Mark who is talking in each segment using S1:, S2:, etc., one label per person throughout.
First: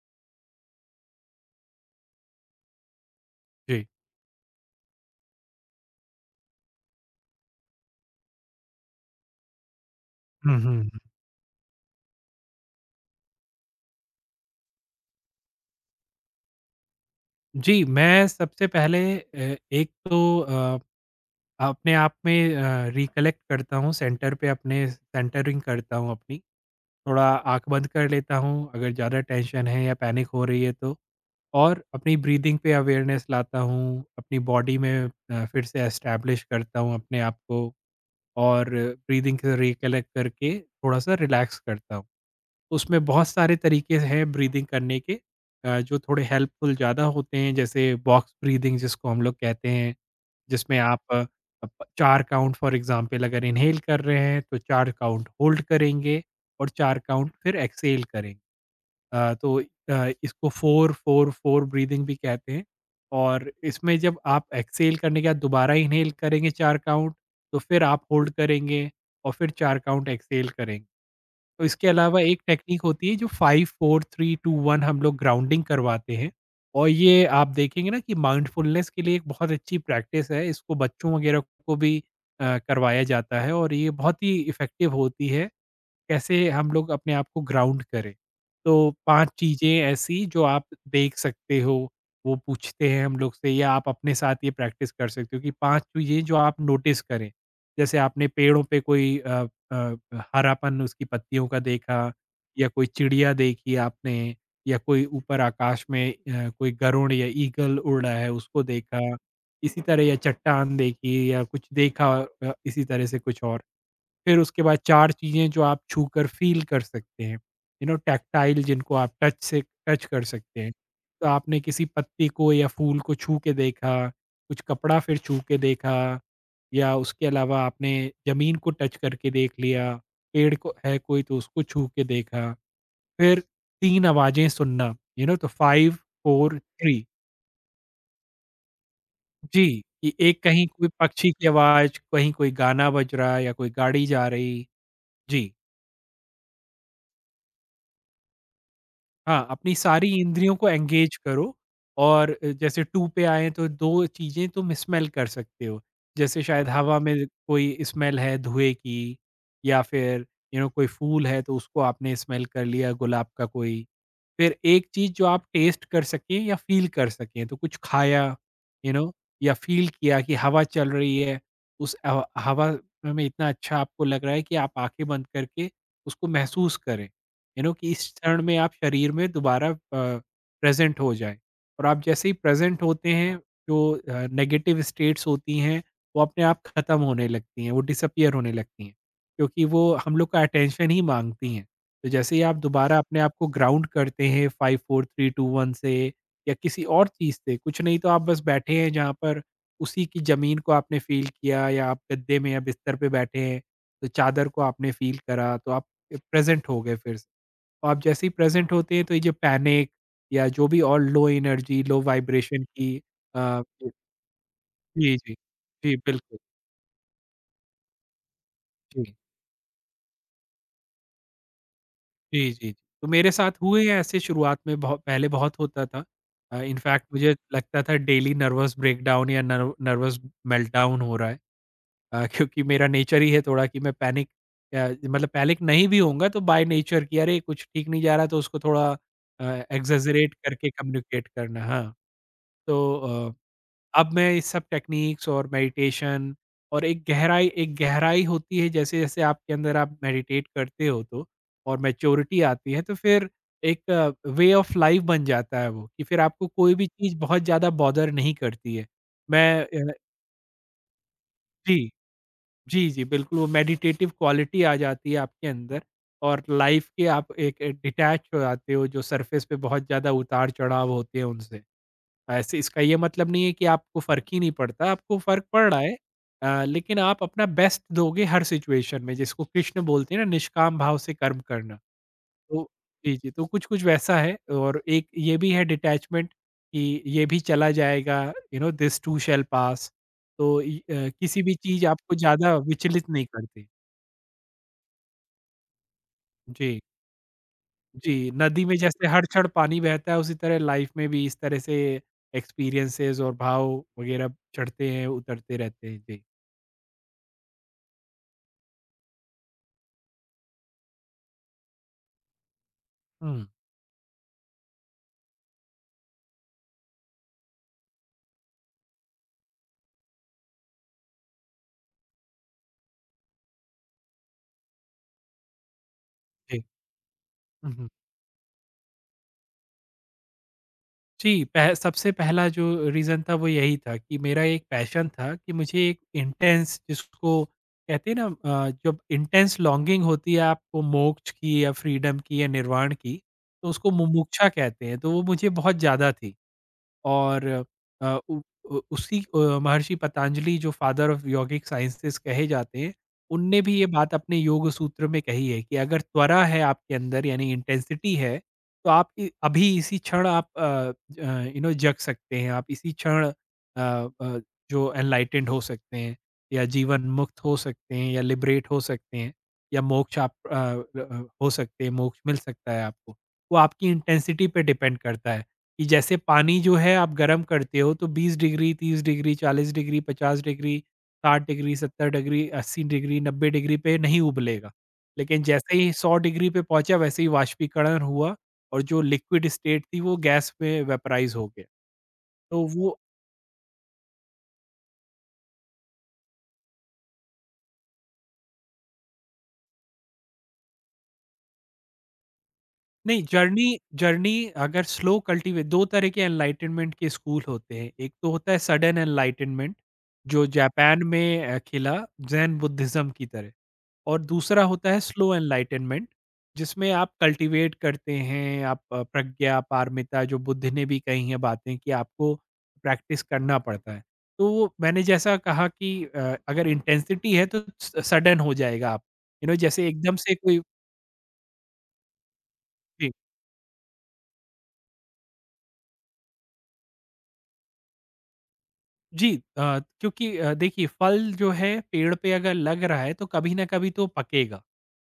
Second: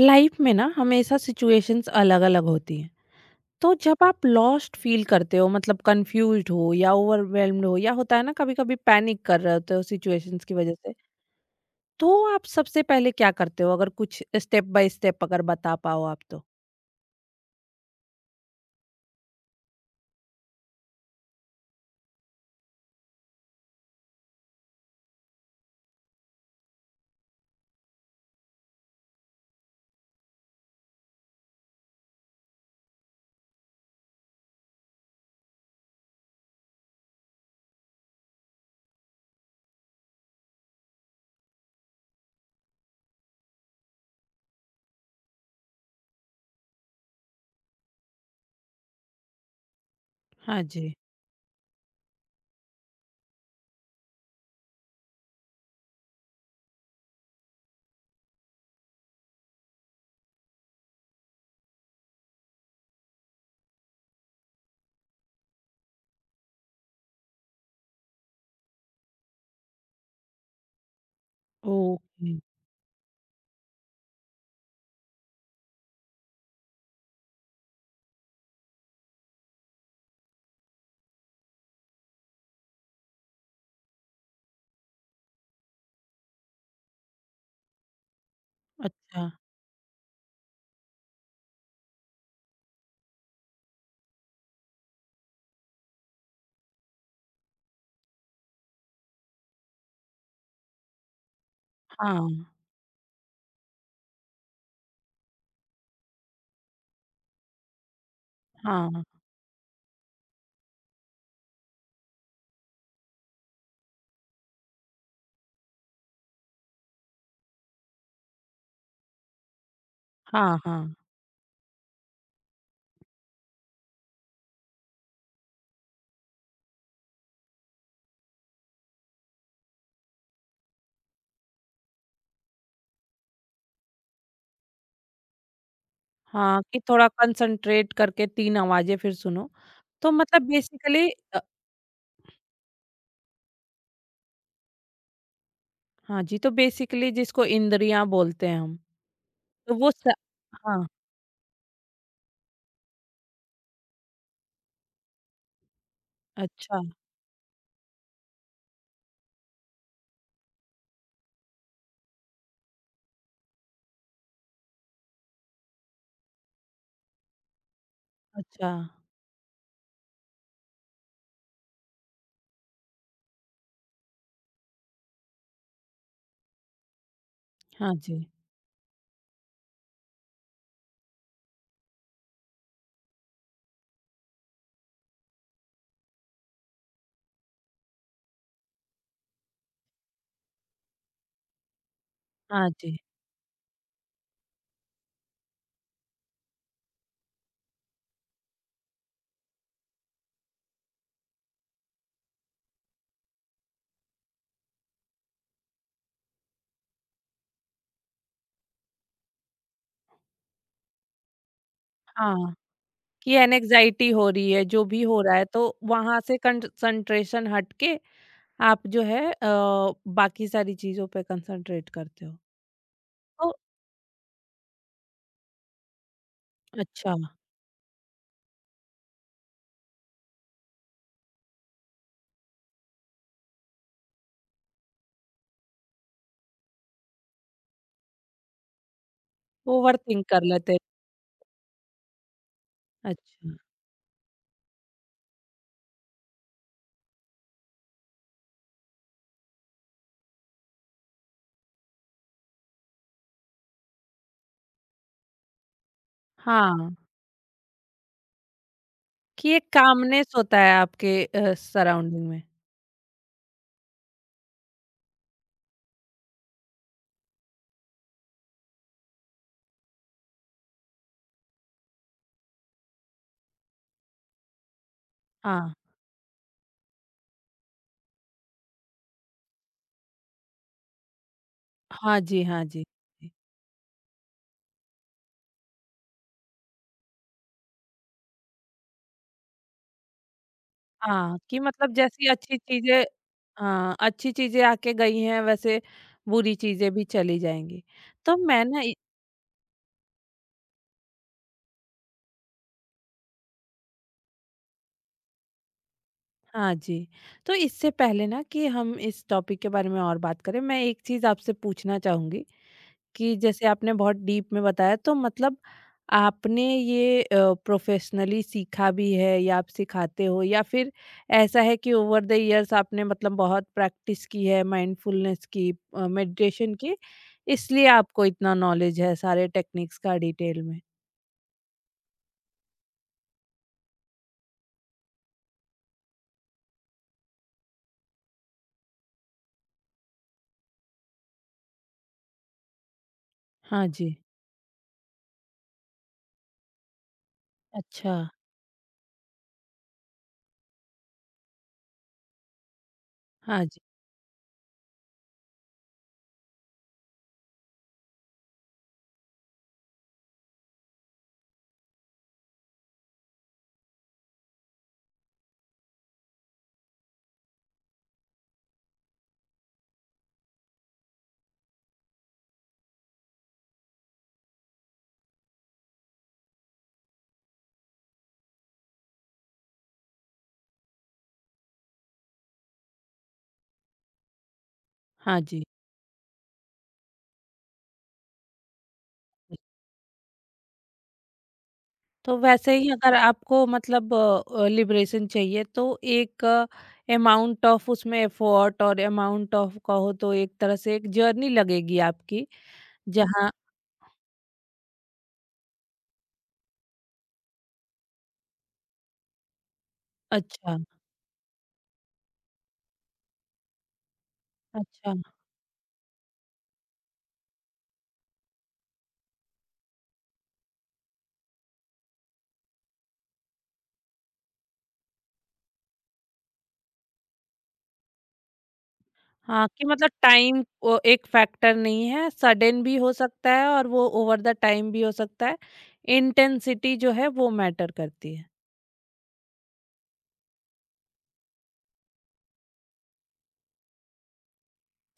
S1: Life में ना हमेशा सिचुएशंस अलग-अलग होती हैं। तो
S2: जी।
S1: जब आप लॉस्ट फील करते हो मतलब कन्फ्यूज्ड हो या ओवरवेल्म्ड हो या होता है ना कभी-कभी पैनिक कर रहे होते हो सिचुएशंस की
S2: हुँ,
S1: वजह
S2: हुँ,
S1: से,
S2: हुँ।
S1: तो आप सबसे पहले क्या करते हो? अगर कुछ स्टेप बाय स्टेप अगर बता पाओ आप तो?
S2: जी, मैं सबसे पहले एक तो अपने आप में रिकलेक्ट करता हूँ सेंटर पे अपने सेंटरिंग करता हूँ अपनी। थोड़ा आँख बंद कर लेता हूँ अगर ज़्यादा टेंशन है या पैनिक हो रही है तो। और अपनी ब्रीथिंग पे अवेयरनेस लाता हूँ, अपनी बॉडी में फिर से एस्टैब्लिश करता हूँ अपने आप को और ब्रीथिंग से रिकलेक्ट करके थोड़ा-सा रिलैक्स करता हूँ। उसमें बहुत सारे तरीके हैं ब्रीदिंग करने के जो थोड़े हेल्पफुल ज़्यादा होते हैं जैसे बॉक्स ब्रीदिंग जिसको हम लोग कहते हैं,
S1: हाँ
S2: जिसमें
S1: जी।
S2: आप अ, अप 4 काउंट फॉर एग्ज़ाम्पल अगर इन्हेल कर रहे हैं तो 4 काउंट होल्ड करेंगे और 4 काउंट फिर एक्सहेल करेंगे। अ, तो इसको 4-4-4 ब्रीदिंग भी कहते हैं और इसमें जब आप एक्सहेल करने के बाद दोबारा इन्हेल करेंगे 4 काउंट तो फिर आप होल्ड करेंगे और फिर 4 काउंट एक्सहेल करेंगे। तो इसके अलावा
S1: ओके,
S2: एक टेक्नीक होती है जो 5, 4, 3, 2, 1 हम लोग ग्राउंडिंग करवाते हैं और ये आप देखेंगे ना कि माइंडफुलनेस के लिए एक बहुत अच्छी प्रैक्टिस है। इसको बच्चों वगैरह को भी करवाया जाता है और ये बहुत ही इफ़ेक्टिव होती है। कैसे हम लोग अपने आप को ग्राउंड करें। तो
S1: अच्छा।
S2: 5 चीज़ें ऐसी जो आप देख सकते हो, वो पूछते हैं हम लोग से या आप अपने साथ ये प्रैक्टिस कर सकते हो कि 5 चीज़ें जो आप नोटिस करें। जैसे आपने पेड़ों पे कोई अ, हरापन उसकी पत्तियों का देखा
S1: हाँ,
S2: या कोई चिड़िया देखी आपने या कोई ऊपर आकाश में कोई गरुड़ या ईगल उड़ रहा है उसको देखा।
S1: हाँ,
S2: इसी तरह या चट्टान देखी या कुछ देखा इसी तरह से कुछ और। फिर उसके बाद 4 चीज़ें जो आप छूकर फ़ील कर सकते हैं, यू नो टैक्टाइल जिनको आप टच से टच कर
S1: हाँ,
S2: सकते हैं।
S1: हाँ,
S2: तो आपने किसी पत्ती को या फूल को छू के देखा, कुछ कपड़ा फिर छू के देखा या उसके अलावा आपने ज़मीन को टच करके देख लिया, पेड़ को है कोई तो उसको छू के देखा। फिर 3 आवाज़ें सुनना, यू नो तो 5, 4,
S1: हाँ, कि
S2: 3।
S1: थोड़ा कंसंट्रेट करके 3 आवाज़ें फिर सुनो।
S2: जी,
S1: तो
S2: कि एक
S1: मतलब
S2: कहीं कोई
S1: बेसिकली
S2: पक्षी
S1: अ,
S2: की आवाज़, कहीं कोई गाना बज रहा है या कोई गाड़ी जा रही। जी।
S1: हाँ जी, तो बेसिकली जिसको इंद्रियाँ बोलते हैं हम,
S2: हाँ,
S1: तो
S2: अपनी
S1: वो
S2: सारी
S1: स
S2: इंद्रियों को
S1: हाँ।
S2: एंगेज करो और जैसे 2 पे आएँ तो 2 चीज़ें तुम स्मेल कर सकते हो। जैसे शायद
S1: अच्छा,
S2: हवा में कोई स्मेल है धुएँ की या फिर यू नो कोई फूल है तो उसको आपने स्मेल कर लिया गुलाब का कोई। फिर एक चीज़ जो आप टेस्ट कर सकें या फ़ील कर सकें तो कुछ खाया,
S1: अच्छा।
S2: यू नो, या फ़ील किया कि हवा चल रही है, उस हवा में इतना अच्छा आपको लग रहा है कि आप आँखें बंद करके उसको महसूस करें। यू नो कि
S1: हाँ
S2: इस
S1: जी,
S2: क्षण में आप शरीर में दोबारा प्रेजेंट हो जाएँ। और आप जैसे ही प्रेजेंट होते हैं, जो नेगेटिव स्टेट्स होती हैं, वो अपने आप खत्म होने लगती हैं, वो डिसअपीयर होने लगती हैं, क्योंकि वो हम लोग का अटेंशन ही माँगती हैं। तो जैसे ही आप
S1: हाँ
S2: दोबारा
S1: जी,
S2: अपने आप को ग्राउंड करते हैं 5 4 3 2 1 से या किसी और चीज़ से, कुछ नहीं तो आप बस बैठे हैं जहाँ पर उसी की ज़मीन को आपने फ़ील किया या आप गद्दे में या बिस्तर पे बैठे हैं, तो चादर को आपने फ़ील करा, तो आप प्रेजेंट हो गए फिर से। तो आप जैसे ही प्रेज़ेंट होते हैं तो ये जो पैनिक या जो भी और लो एनर्जी, लो
S1: हाँ,
S2: वाइब्रेशन की
S1: कि
S2: अ,
S1: एनेक्साइटी हो रही है, जो भी
S2: जी,
S1: हो रहा
S2: जी।
S1: है, तो
S2: जी,
S1: वहाँ से
S2: बिल्कुल।
S1: कंसंट्रेशन हट के आप जो
S2: जी।
S1: है बाकी सारी चीज़ों पे कंसंट्रेट करते हो।
S2: जी, जी। तो मेरे साथ
S1: तो
S2: हुए हैं ऐसे शुरुआत में बहु पहले बहुत होता था। इनफैक्ट
S1: अच्छा,
S2: मुझे लगता था डेली नर्वस ब्रेकडाउन या नर्वस मेल्टडाउन हो रहा है। क्योंकि मेरा नेचर ही है थोड़ा कि मतलब पैनिक नहीं भी होऊँगा तो बाय नेचर कि अरे कुछ ठीक नहीं जा रहा तो उसको थोड़ा अ,
S1: ओवरथिंक
S2: एक्सेजरेट
S1: कर
S2: करके
S1: लेते हैं।
S2: कम्युनिकेट करना। हाँ, तो अ
S1: अच्छा,
S2: अब मैं ये सब टेक्निक्स और मेडिटेशन और एक गहराई होती है जैसे-जैसे आपके अंदर आप मेडिटेट करते हो तो और मैच्योरिटी आती है तो फिर एक वे ऑफ लाइफ बन जाता है वो कि फिर आपको कोई भी
S1: हाँ,
S2: चीज़ बहुत ज़्यादा बॉदर नहीं करती है।
S1: कि
S2: मैं
S1: एक
S2: अ,
S1: कामनेस होता है आपके
S2: जी,
S1: सराउंडिंग में।
S2: जी, जी, बिल्कुल वो मेडिटेटिव क्वालिटी आ जाती है आपके अंदर और लाइफ के आप एक डिटैच हो जाते हो जो सरफेस पे बहुत ज़्यादा उतार-चढ़ाव होते हैं उनसे। ऐसे इसका ये मतलब नहीं है कि आपको फ़र्क ही नहीं पड़ता, आपको फ़र्क पड़
S1: हाँ,
S2: रहा है, लेकिन आप अपना बेस्ट दोगे हर सिचुएशन में, जिसको कृष्ण बोलते हैं ना निष्काम भाव से कर्म करना।
S1: हाँ जी, हाँ
S2: तो
S1: जी।
S2: जी, जी, तो कुछ-कुछ वैसा है और एक ये भी है डिटैचमेंट कि ये भी चला जाएगा, you know this too shall pass. तो
S1: हाँ,
S2: किसी भी
S1: कि
S2: चीज़
S1: मतलब
S2: आपको
S1: जैसी
S2: ज़्यादा
S1: अच्छी चीज़ें
S2: विचलित नहीं करती।
S1: हाँ, अच्छी चीज़ें आके गई हैं वैसे बुरी
S2: जी।
S1: चीज़ें भी चली जाएँगी।
S2: जी,
S1: तो
S2: नदी
S1: मैं
S2: में
S1: ना इ
S2: जैसे हर क्षण पानी बहता है, उसी तरह लाइफ में भी इस तरह से एक्सपीरियंसेस और भाव वगैरह चढ़ते हैं, उतरते रहते हैं। जी।
S1: हाँ जी, तो इससे पहले ना कि हम इस टॉपिक के बारे में और बात करें, मैं एक चीज़ आपसे पूछना चाहूँगी कि
S2: हुँ।
S1: जैसे आपने बहुत डीप में बताया तो मतलब आपने ये प्रोफेशनली सीखा भी है या आप सिखाते हो या फिर ऐसा है कि ओवर द इयर्स आपने मतलब बहुत प्रैक्टिस की है माइंडफुलनेस की
S2: जी।
S1: मेडिटेशन की
S2: हुँ,
S1: इसलिए
S2: हुँ।
S1: आपको इतना नॉलेज है सारे टेक्निक्स का डिटेल में।
S2: जी, पह सबसे पहला जो रीज़न था वो यही था कि मेरा एक पैशन था कि मुझे एक इंटेंस जिसको कहते हैं ना, जब इंटेंस लॉन्गिंग होती है आपको मोक्ष की या फ्रीडम की या निर्वाण की, तो
S1: हाँ
S2: उसको
S1: जी,
S2: मुमुक्षा कहते हैं, तो वो मुझे बहुत ज़्यादा थी। और अ,
S1: अच्छा,
S2: उ उ उसी महर्षि पतंजलि जो फादर ऑफ योगिक साइंसेज़ कहे जाते हैं, उनने
S1: हाँ
S2: भी
S1: जी,
S2: ये बात अपने योग सूत्र में कही है कि अगर त्वरा है आपके अंदर यानी इंटेंसिटी है, तो आप इ अभी इसी क्षण आप यू नो जग सकते हैं, आप इसी क्षण अ, जो एनलाइटेंड हो सकते हैं या जीवन मुक्त हो सकते हैं या लिबरेट हो सकते हैं या मोक्ष आप अ, र अ, हो सकते हैं, मोक्ष मिल सकता है आपको। वो आपकी इंटेंसिटी पे डिपेंड करता है। कि जैसे पानी जो है आप गर्म करते हो तो 20 degree 30 degree 40 degree 50 degree 60 degree 70 degree 80 degree 90 degree पे नहीं उबलेगा,
S1: हाँ
S2: लेकिन
S1: जी,
S2: जैसे ही 100 डिग्री पे पहुंचा वैसे ही वाष्पीकरण हुआ और जो लिक्विड स्टेट थी वो गैस में वेपराइज हो गया।
S1: तो
S2: तो
S1: वैसे ही
S2: वो
S1: अगर आपको मतलब लिबरेशन चाहिए तो एक अमाउंट ऑफ उसमें एफर्ट और अमाउंट ऑफ कहो तो एक तरह से एक जर्नी लगेगी आपकी
S2: नहीं
S1: जहाँ।
S2: जर्नी जर्नी अगर स्लो कल्टीवेट दो तरह के एनलाइटनमेंट के स्कूल होते हैं, एक तो होता है सडन एनलाइटनमेंट जो
S1: अच्छा,
S2: जापान में खिला जैन बुद्धिज्म की तरह और दूसरा होता है
S1: अच्छा,
S2: स्लो एनलाइटनमेंट जिसमें आप कल्टीवेट करते हैं आप प्रज्ञा पारमिता जो बुद्ध ने भी कही हैं बातें कि आपको प्रैक्टिस करना पड़ता है। तो वो मैंने जैसा कहा कि अगर इंटेंसिटी है तो सडन हो जाएगा आप, यू नो
S1: हाँ, कि
S2: जैसे
S1: मतलब
S2: एकदम से कोई।
S1: टाइम एक फैक्टर नहीं है, सडन भी
S2: जी,
S1: हो सकता है और वो ओवर द टाइम भी हो सकता है, इंटेंसिटी जो है वो मैटर करती है।
S2: जी। क्योंकि देखिए फल जो है पेड़ पे अगर लग रहा है तो कभी ना कभी तो पकेगा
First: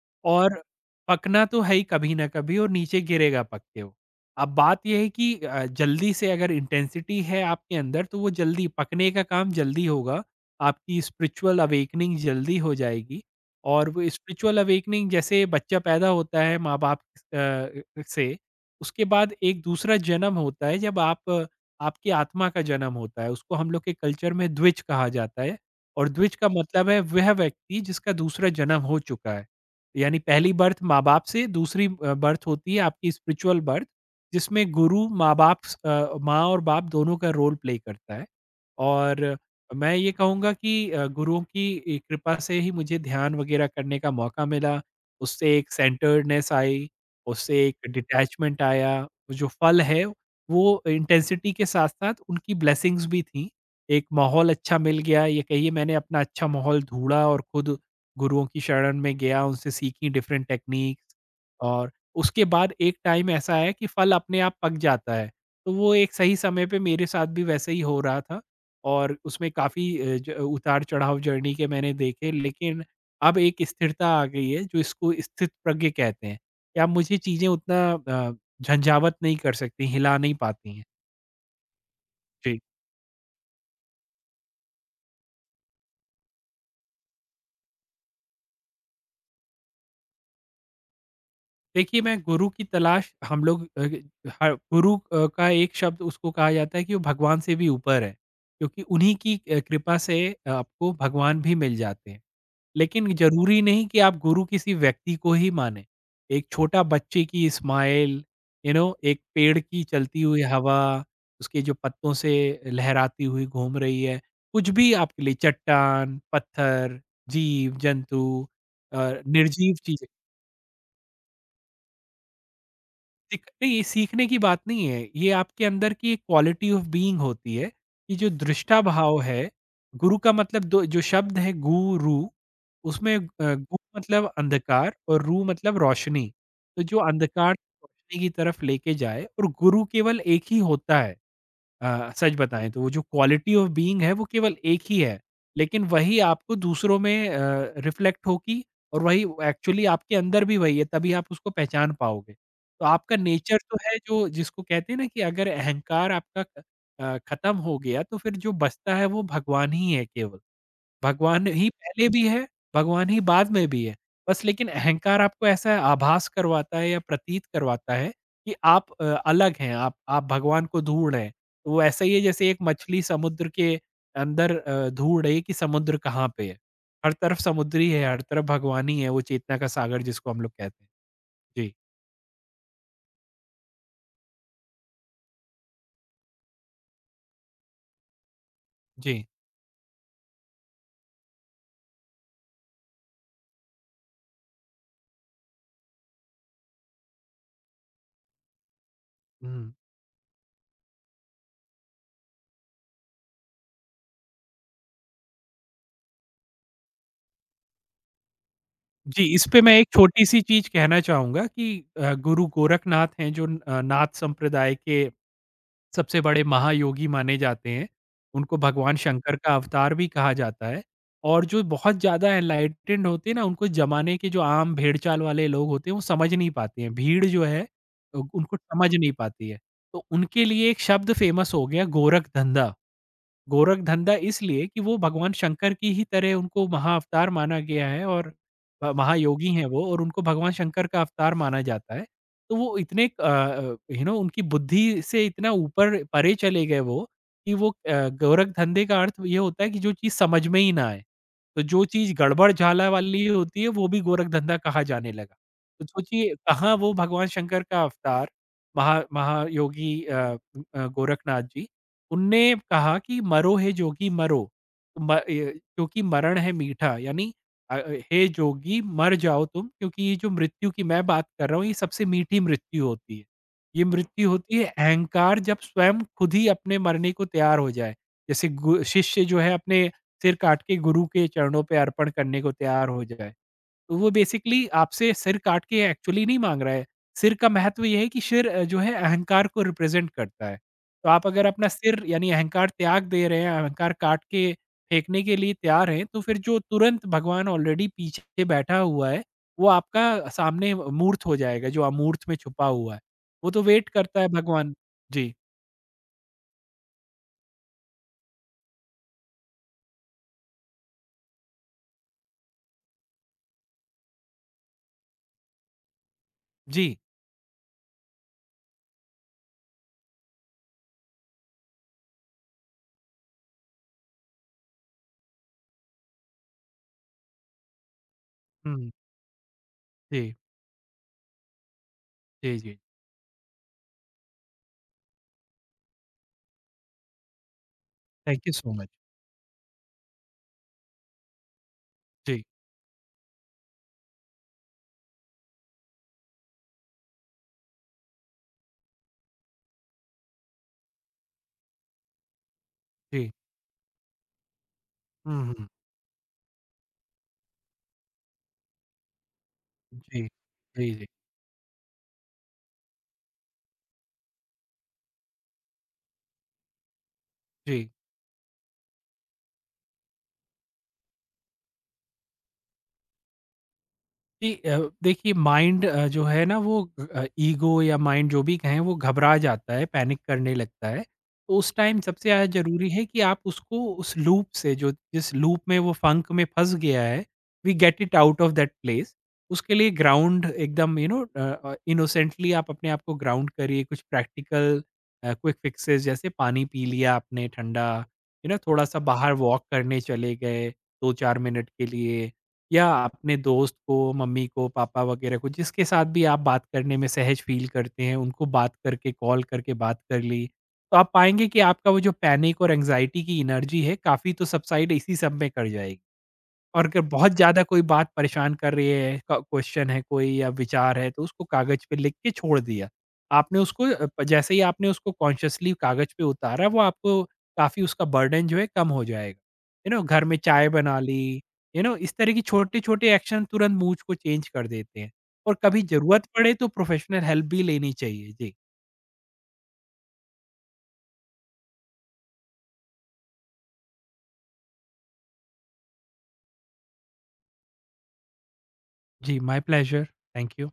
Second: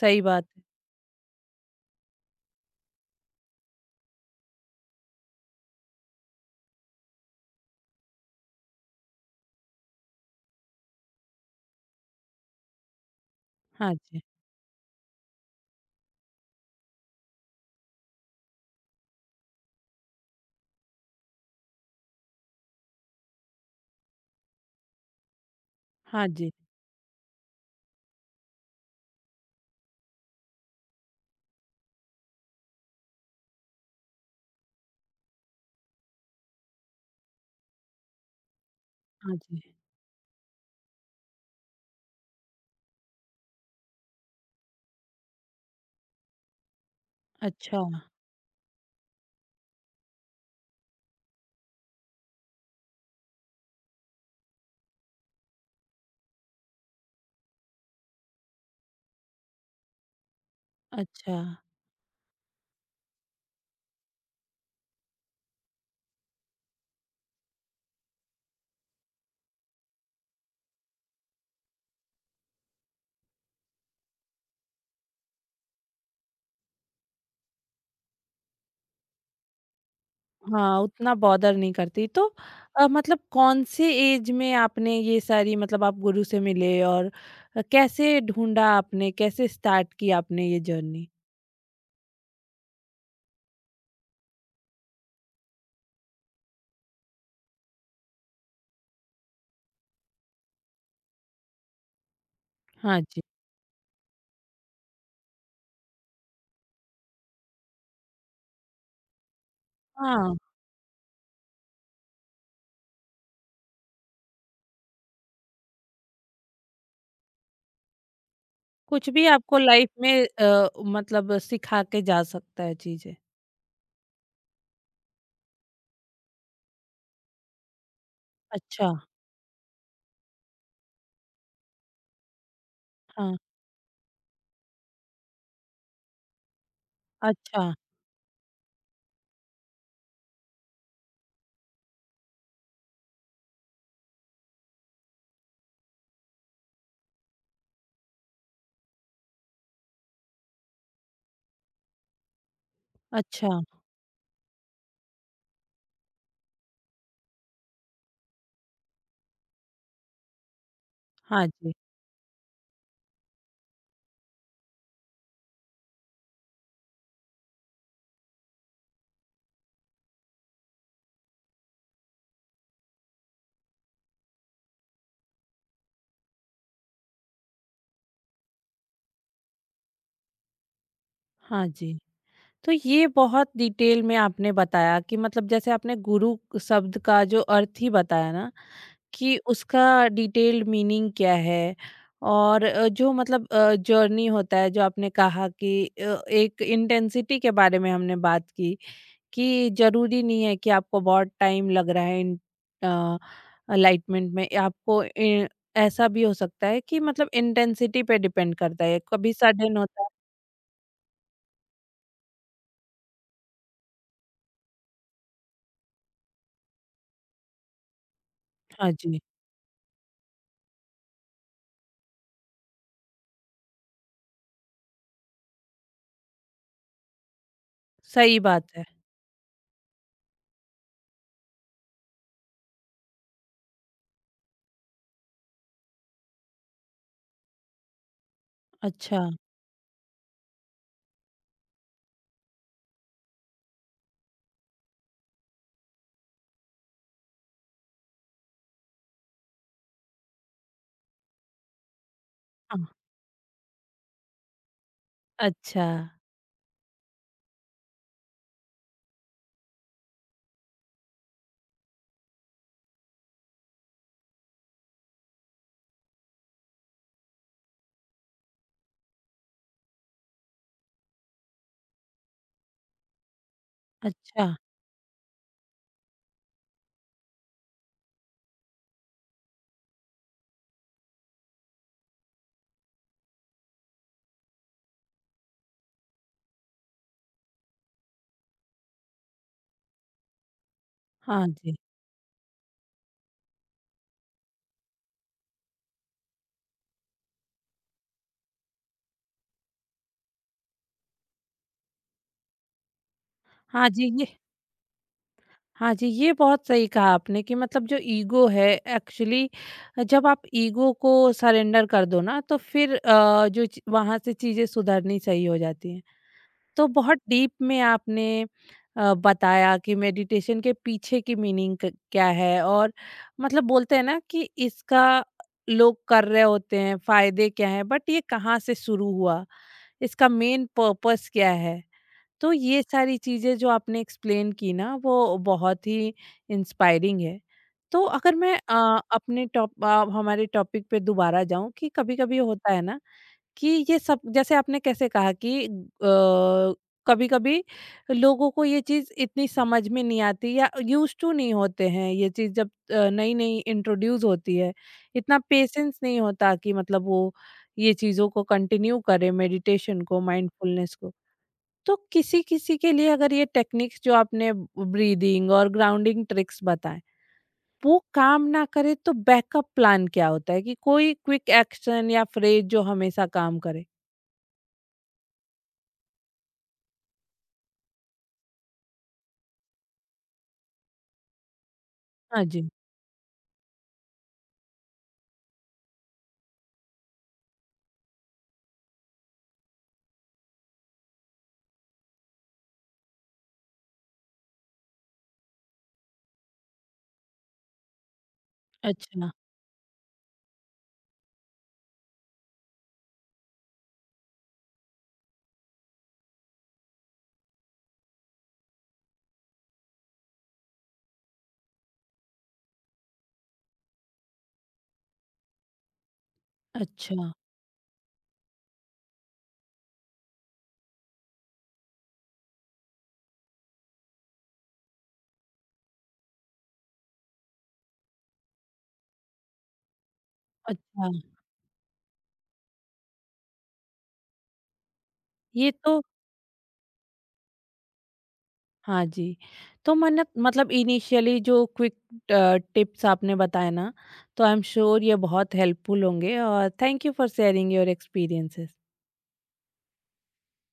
S1: सही बात
S2: और
S1: है।
S2: पकना तो है ही कभी ना कभी, और नीचे गिरेगा पक के वो। अब बात ये है कि जल्दी से अगर इंटेंसिटी है आपके अंदर तो वो जल्दी पकने का काम जल्दी होगा। आपकी स्पिरिचुअल अवेकनिंग जल्दी हो जाएगी और
S1: हाँ
S2: वो
S1: जी,
S2: स्पिरिचुअल अवेकनिंग जैसे बच्चा पैदा होता है माँ-बाप से, उसके बाद एक दूसरा जन्म होता है जब आप आपकी आत्मा का जन्म होता है। उसको हम लोग के कल्चर में द्विज कहा जाता है और
S1: हाँ
S2: द्विज का
S1: जी,
S2: मतलब है वह व्यक्ति जिसका दूसरा जन्म हो चुका है। यानी पहली बर्थ माँ-बाप से, दूसरी बर्थ होती है आपकी स्पिरिचुअल बर्थ, जिसमें गुरु, माँ और बाप दोनों का रोल प्ले करता है। और
S1: हाँ जी,
S2: मैं ये कहूँगा कि गुरुओं की ए कृपा से ही मुझे ध्यान वगैरह करने का मौका मिला। उससे एक सेंटर्डनेस आई, उससे
S1: अच्छा,
S2: एक डिटैचमेंट आया। जो फल है, वो इंटेंसिटी के साथ-साथ उनकी ब्लेसिंग्स भी थीं। एक माहौल अच्छा मिल गया, ये कहिए मैंने अपना अच्छा माहौल ढूँढा और खुद गुरुओं की शरण में गया, उनसे सीखी डिफरेंट टेक्नीक्स।
S1: अच्छा,
S2: और उसके बाद एक टाइम ऐसा आया कि फल अपने आप पक जाता है। तो वो एक सही समय पे मेरे साथ भी वैसे ही हो रहा था और उसमें काफ़ी अ, ज उतार-चढ़ाव जर्नी के मैंने देखे, लेकिन अब एक स्थिरता आ गई है जो इसको स्थितप्रज्ञ कहते हैं, कि अब मुझे चीज़ें उतना झंझावत नहीं कर सकती, हिला नहीं पाती
S1: हाँ,
S2: हैं।
S1: उतना बॉदर नहीं करती। तो
S2: जी।
S1: मतलब कौन से ऐज में आपने ये सारी मतलब आप गुरु से मिले और कैसे ढूँढा आपने, कैसे स्टार्ट की आपने ये जर्नी?
S2: देखिए, मैं गुरु की तलाश हम लोग अ, ह गुरु का एक शब्द उसको कहा जाता है कि वो भगवान से भी ऊपर है, क्योंकि उन्हीं की कृपा से आपको भगवान भी मिल जाते हैं।
S1: हाँ
S2: लेकिन
S1: जी।
S2: ज़रूरी नहीं कि आप गुरु किसी व्यक्ति को ही मानें। एक छोटा बच्चे की स्माइल, यू नो एक पेड़ की चलती
S1: हाँ,
S2: हुई हवा, उसके जो पत्तों से लहराती हुई घूम रही है, कुछ भी आपके लिए चट्टान, पत्थर, जीव, जंतु, अ,
S1: कुछ भी आपको
S2: निर्जीव
S1: लाइफ
S2: चीज़ें
S1: में मतलब सिखा के जा सकता है चीज़ें।
S2: सीख नहीं, ये सीखने की बात नहीं है। ये आपके अंदर की एक क्वालिटी ऑफ बीइंग होती है, कि जो दृष्टा हाँ।
S1: अच्छा,
S2: भाव है, गुरु का मतलब दो जो शब्द है गुरु, उसमें
S1: हाँ,
S2: गु मतलब अंधकार और रू मतलब रोशनी। तो जो अंधकार
S1: अच्छा,
S2: रोशनी की तरफ लेके जाए और गुरु केवल एक ही होता है। सच बताएँ तो वो जो क्वालिटी ऑफ बीइंग है वो केवल एक ही है, लेकिन वही आपको दूसरों में रिफ्लेक्ट होगी और वही एक्चुअली आपके अंदर भी वही है तभी आप उसको पहचान पाओगे। तो आपका
S1: अच्छा।
S2: नेचर तो है जो जिसको कहते हैं ना कि अगर अहंकार आपका ख़त्म हो गया तो फिर जो बचता है वो भगवान ही है केवल। भगवान
S1: हाँ
S2: ही
S1: जी,
S2: पहले भी है, भगवान ही बाद में भी है। बस लेकिन अहंकार आपको ऐसा आभास करवाता है या प्रतीत करवाता है कि आप अलग हैं, आप भगवान को ढूँढ रहे हैं। तो वो ऐसा ही है जैसे एक मछली समुद्र के अंदर ढूँढ रही है कि समुद्र कहाँ पे है। हर तरफ समुद्री है, हर तरफ भगवान ही है, वो चेतना का सागर जिसको हम लोग कहते हैं।
S1: हाँ
S2: जी,
S1: जी। तो ये बहुत डिटेल में आपने बताया कि मतलब जैसे आपने गुरु शब्द का जो अर्थ ही बताया ना
S2: जी।
S1: कि उसका डिटेल्ड मीनिंग क्या है और जो मतलब जर्नी होता है जो आपने कहा कि एक इंटेंसिटी के बारे में हमने बात की कि
S2: हुँ।
S1: जरूरी नहीं है कि आपको बहुत टाइम लग रहा है इन अलाइटमेंट में आपको ए- ऐसा भी हो सकता है कि मतलब इंटेंसिटी पे डिपेंड करता है
S2: जी,
S1: कभी
S2: इस पे मैं
S1: सडन
S2: एक
S1: होता है।
S2: छोटी-सी चीज़ कहना चाहूँगा कि गुरु गोरखनाथ हैं जो नाथ संप्रदाय के सबसे बड़े महायोगी माने जाते हैं। उनको
S1: हाँ
S2: भगवान
S1: जी,
S2: शंकर का अवतार भी कहा जाता है और जो बहुत ज़्यादा एनलाइटेंड होते हैं ना, उनको ज़माने के जो आम भेड़-चाल वाले लोग होते हैं, वो समझ नहीं पाते हैं। भीड़ जो है, उ
S1: सही
S2: उनको
S1: बात है,
S2: समझ नहीं पाती है। तो उनके लिए एक शब्द फ़ेमस हो गया गोरखधंधा। गोरखधंधा इसलिए कि वो भगवान शंकर की ही तरह उनको महाअवतार माना गया है और
S1: अच्छा,
S2: महायोगी हैं वो और उनको भगवान शंकर का अवतार माना जाता है। तो वो इतने यू नो उनकी बुद्धि से इतना ऊपर परे चले गए वो कि वो गोरखधंधे का अर्थ ये होता है कि जो चीज़ समझ में ही ना आए। तो जो चीज़ गड़बड़
S1: हाँ,
S2: झाला वाली होती है वो भी गोरखधंधा कहा जाने लगा। तो
S1: अच्छा,
S2: सोचिए कहाँ वो भगवान शंकर का अवतार महा महायोगी गोरखनाथ जी, उनने कहा कि मरो हे जोगी मरो। क्योंकि मरण है मीठा यानी अ अ, हे जोगी मर जाओ तुम क्योंकि ये जो मृत्यु की मैं बात कर रहा हूँ ये सबसे मीठी मृत्यु होती है। ये मृत्यु
S1: अच्छा,
S2: होती है अहंकार जब स्वयं खुद ही अपने मरने को तैयार हो जाए। जैसे गु शिष्य जो है अपने सिर काट के गुरु के चरणों पे अर्पण करने को तैयार हो जाए। तो वो बेसिकली आपसे सिर काट के एक्चुअली नहीं माँग रहा है। सिर का महत्व ये है कि सिर जो है अहंकार को रिप्रेज़ेंट करता है। तो आप अगर
S1: हाँ
S2: अपना
S1: जी,
S2: सिर यानी अहंकार त्याग दे रहे हैं, अहंकार काट के फेंकने के लिए तैयार हैं, तो फिर जो तुरंत भगवान ऑलरेडी पीछे बैठा हुआ है, वो आपका सामने मूर्त हो जाएगा, जो अमूर्त में छुपा हुआ है। वो तो वेट
S1: हाँ जी।
S2: करता है भगवान जी,
S1: हाँ जी, ये बहुत सही कहा आपने कि मतलब जो ईगो है एक्चुअली जब आप ईगो को सरेंडर कर दो ना तो फिर वहाँ से चीज़ें सुधरनी सही हो जाती हैं। तो
S2: जी।
S1: बहुत डीप में आपने बताया कि मेडिटेशन के पीछे की मीनिंग क्या है और मतलब बोलते हैं ना कि इसका लोग कर रहे होते हैं फायदे क्या हैं बट ये कहाँ से
S2: हुँ,
S1: शुरू हुआ, इसका
S2: जी,
S1: मेन पर्पस क्या है, तो
S2: जी, जी।
S1: ये सारी चीज़ें जो आपने एक्सप्लेन की ना वो बहुत ही इंस्पायरिंग है। तो अगर
S2: थैंक यू
S1: मैं
S2: सो मच।
S1: अपने टॉप अ, हमारे टॉपिक पे दोबारा जाऊँ कि कभी-कभी
S2: जी,
S1: होता है ना कि ये सब जैसे आपने कैसे कहा कि कभी-कभी लोगों को ये चीज़ इतनी समझ में नहीं आती या यूज़्ड टू नहीं होते हैं ये चीज़ जब
S2: जी।
S1: नई-नई इंट्रोड्यूस होती है, इतना
S2: हुँ, हुँ।
S1: पेशेंस नहीं होता कि मतलब वो ये चीज़ों को कंटिन्यू करें मेडिटेशन को,
S2: जी, जी,
S1: माइंडफुलनेस
S2: जी,
S1: को। तो किसी किसी के लिए अगर ये टेक्निक्स जो आपने ब्रीदिंग और ग्राउंडिंग ट्रिक्स बताए
S2: जी।
S1: वो काम ना करे तो बैकअप प्लान क्या होता है कि कोई क्विक एक्शन या फ्रेज जो हमेशा काम करे?
S2: जी, देखिए माइंड जो है ना वो ईगो या माइंड जो भी कहें वो घबरा जाता है, पैनिक करने लगता है। तो उस टाइम सबसे
S1: हाँ
S2: ज़्यादा
S1: जी,
S2: ज़रूरी है कि आप उसको उस लूप से जो जिस लूप में वो फंक में फँस गया है, we get it out of that place. उसके लिए ग्राउंड एकदम यू नो इनोसेंटली आप अपने आप को ग्राउंड करिए, कुछ प्रैक्टिकल क्विक फिक्सेस जैसे पानी पी लिया आपने ठंडा, यू नो थोड़ा-सा
S1: अच्छा,
S2: बाहर वॉक करने चले गए 2-4 मिनट के लिए। या अपने दोस्त को, मम्मी को, पापा वगैरह को जिसके साथ भी आप बात करने में सहज फ़ील करते हैं, उनको बात करके कॉल करके बात कर ली। तो आप पाएँगे कि आपका वो जो पैनिक और एंग्ज़ायटी की एनर्जी है काफ़ी तो सबसाइड इसी सब में कर जाएगी। और अगर
S1: अच्छा,
S2: बहुत ज़्यादा कोई बात परेशान कर रही है, क क्वेश्चन है कोई या विचार है, तो उसको कागज़ पे लिख के छोड़ दिया। आपने उसको अ, प जैसे ही आपने उसको कॉन्शियसली कागज़ पे उतारा, वो आपको काफ़ी उसका बर्डन जो है कम हो जाएगा। यू नो घर में चाय बना
S1: अच्छा,
S2: ली, यू नो इस तरह की छोटे-छोटे एक्शन तुरंत मूड को चेंज कर देते हैं और
S1: ये
S2: कभी
S1: तो,
S2: ज़रूरत पड़े तो प्रोफ़ेशनल हेल्प भी लेनी चाहिए। जी।
S1: हाँ जी, तो मैंने मतलब इनिशियली जो क्विक टिप्स आपने बताए ना तो आई एम श्योर ये बहुत हेल्पफुल होंगे, और thank you for sharing your experiences.
S2: जी, माय प्लेज़र। Thank you.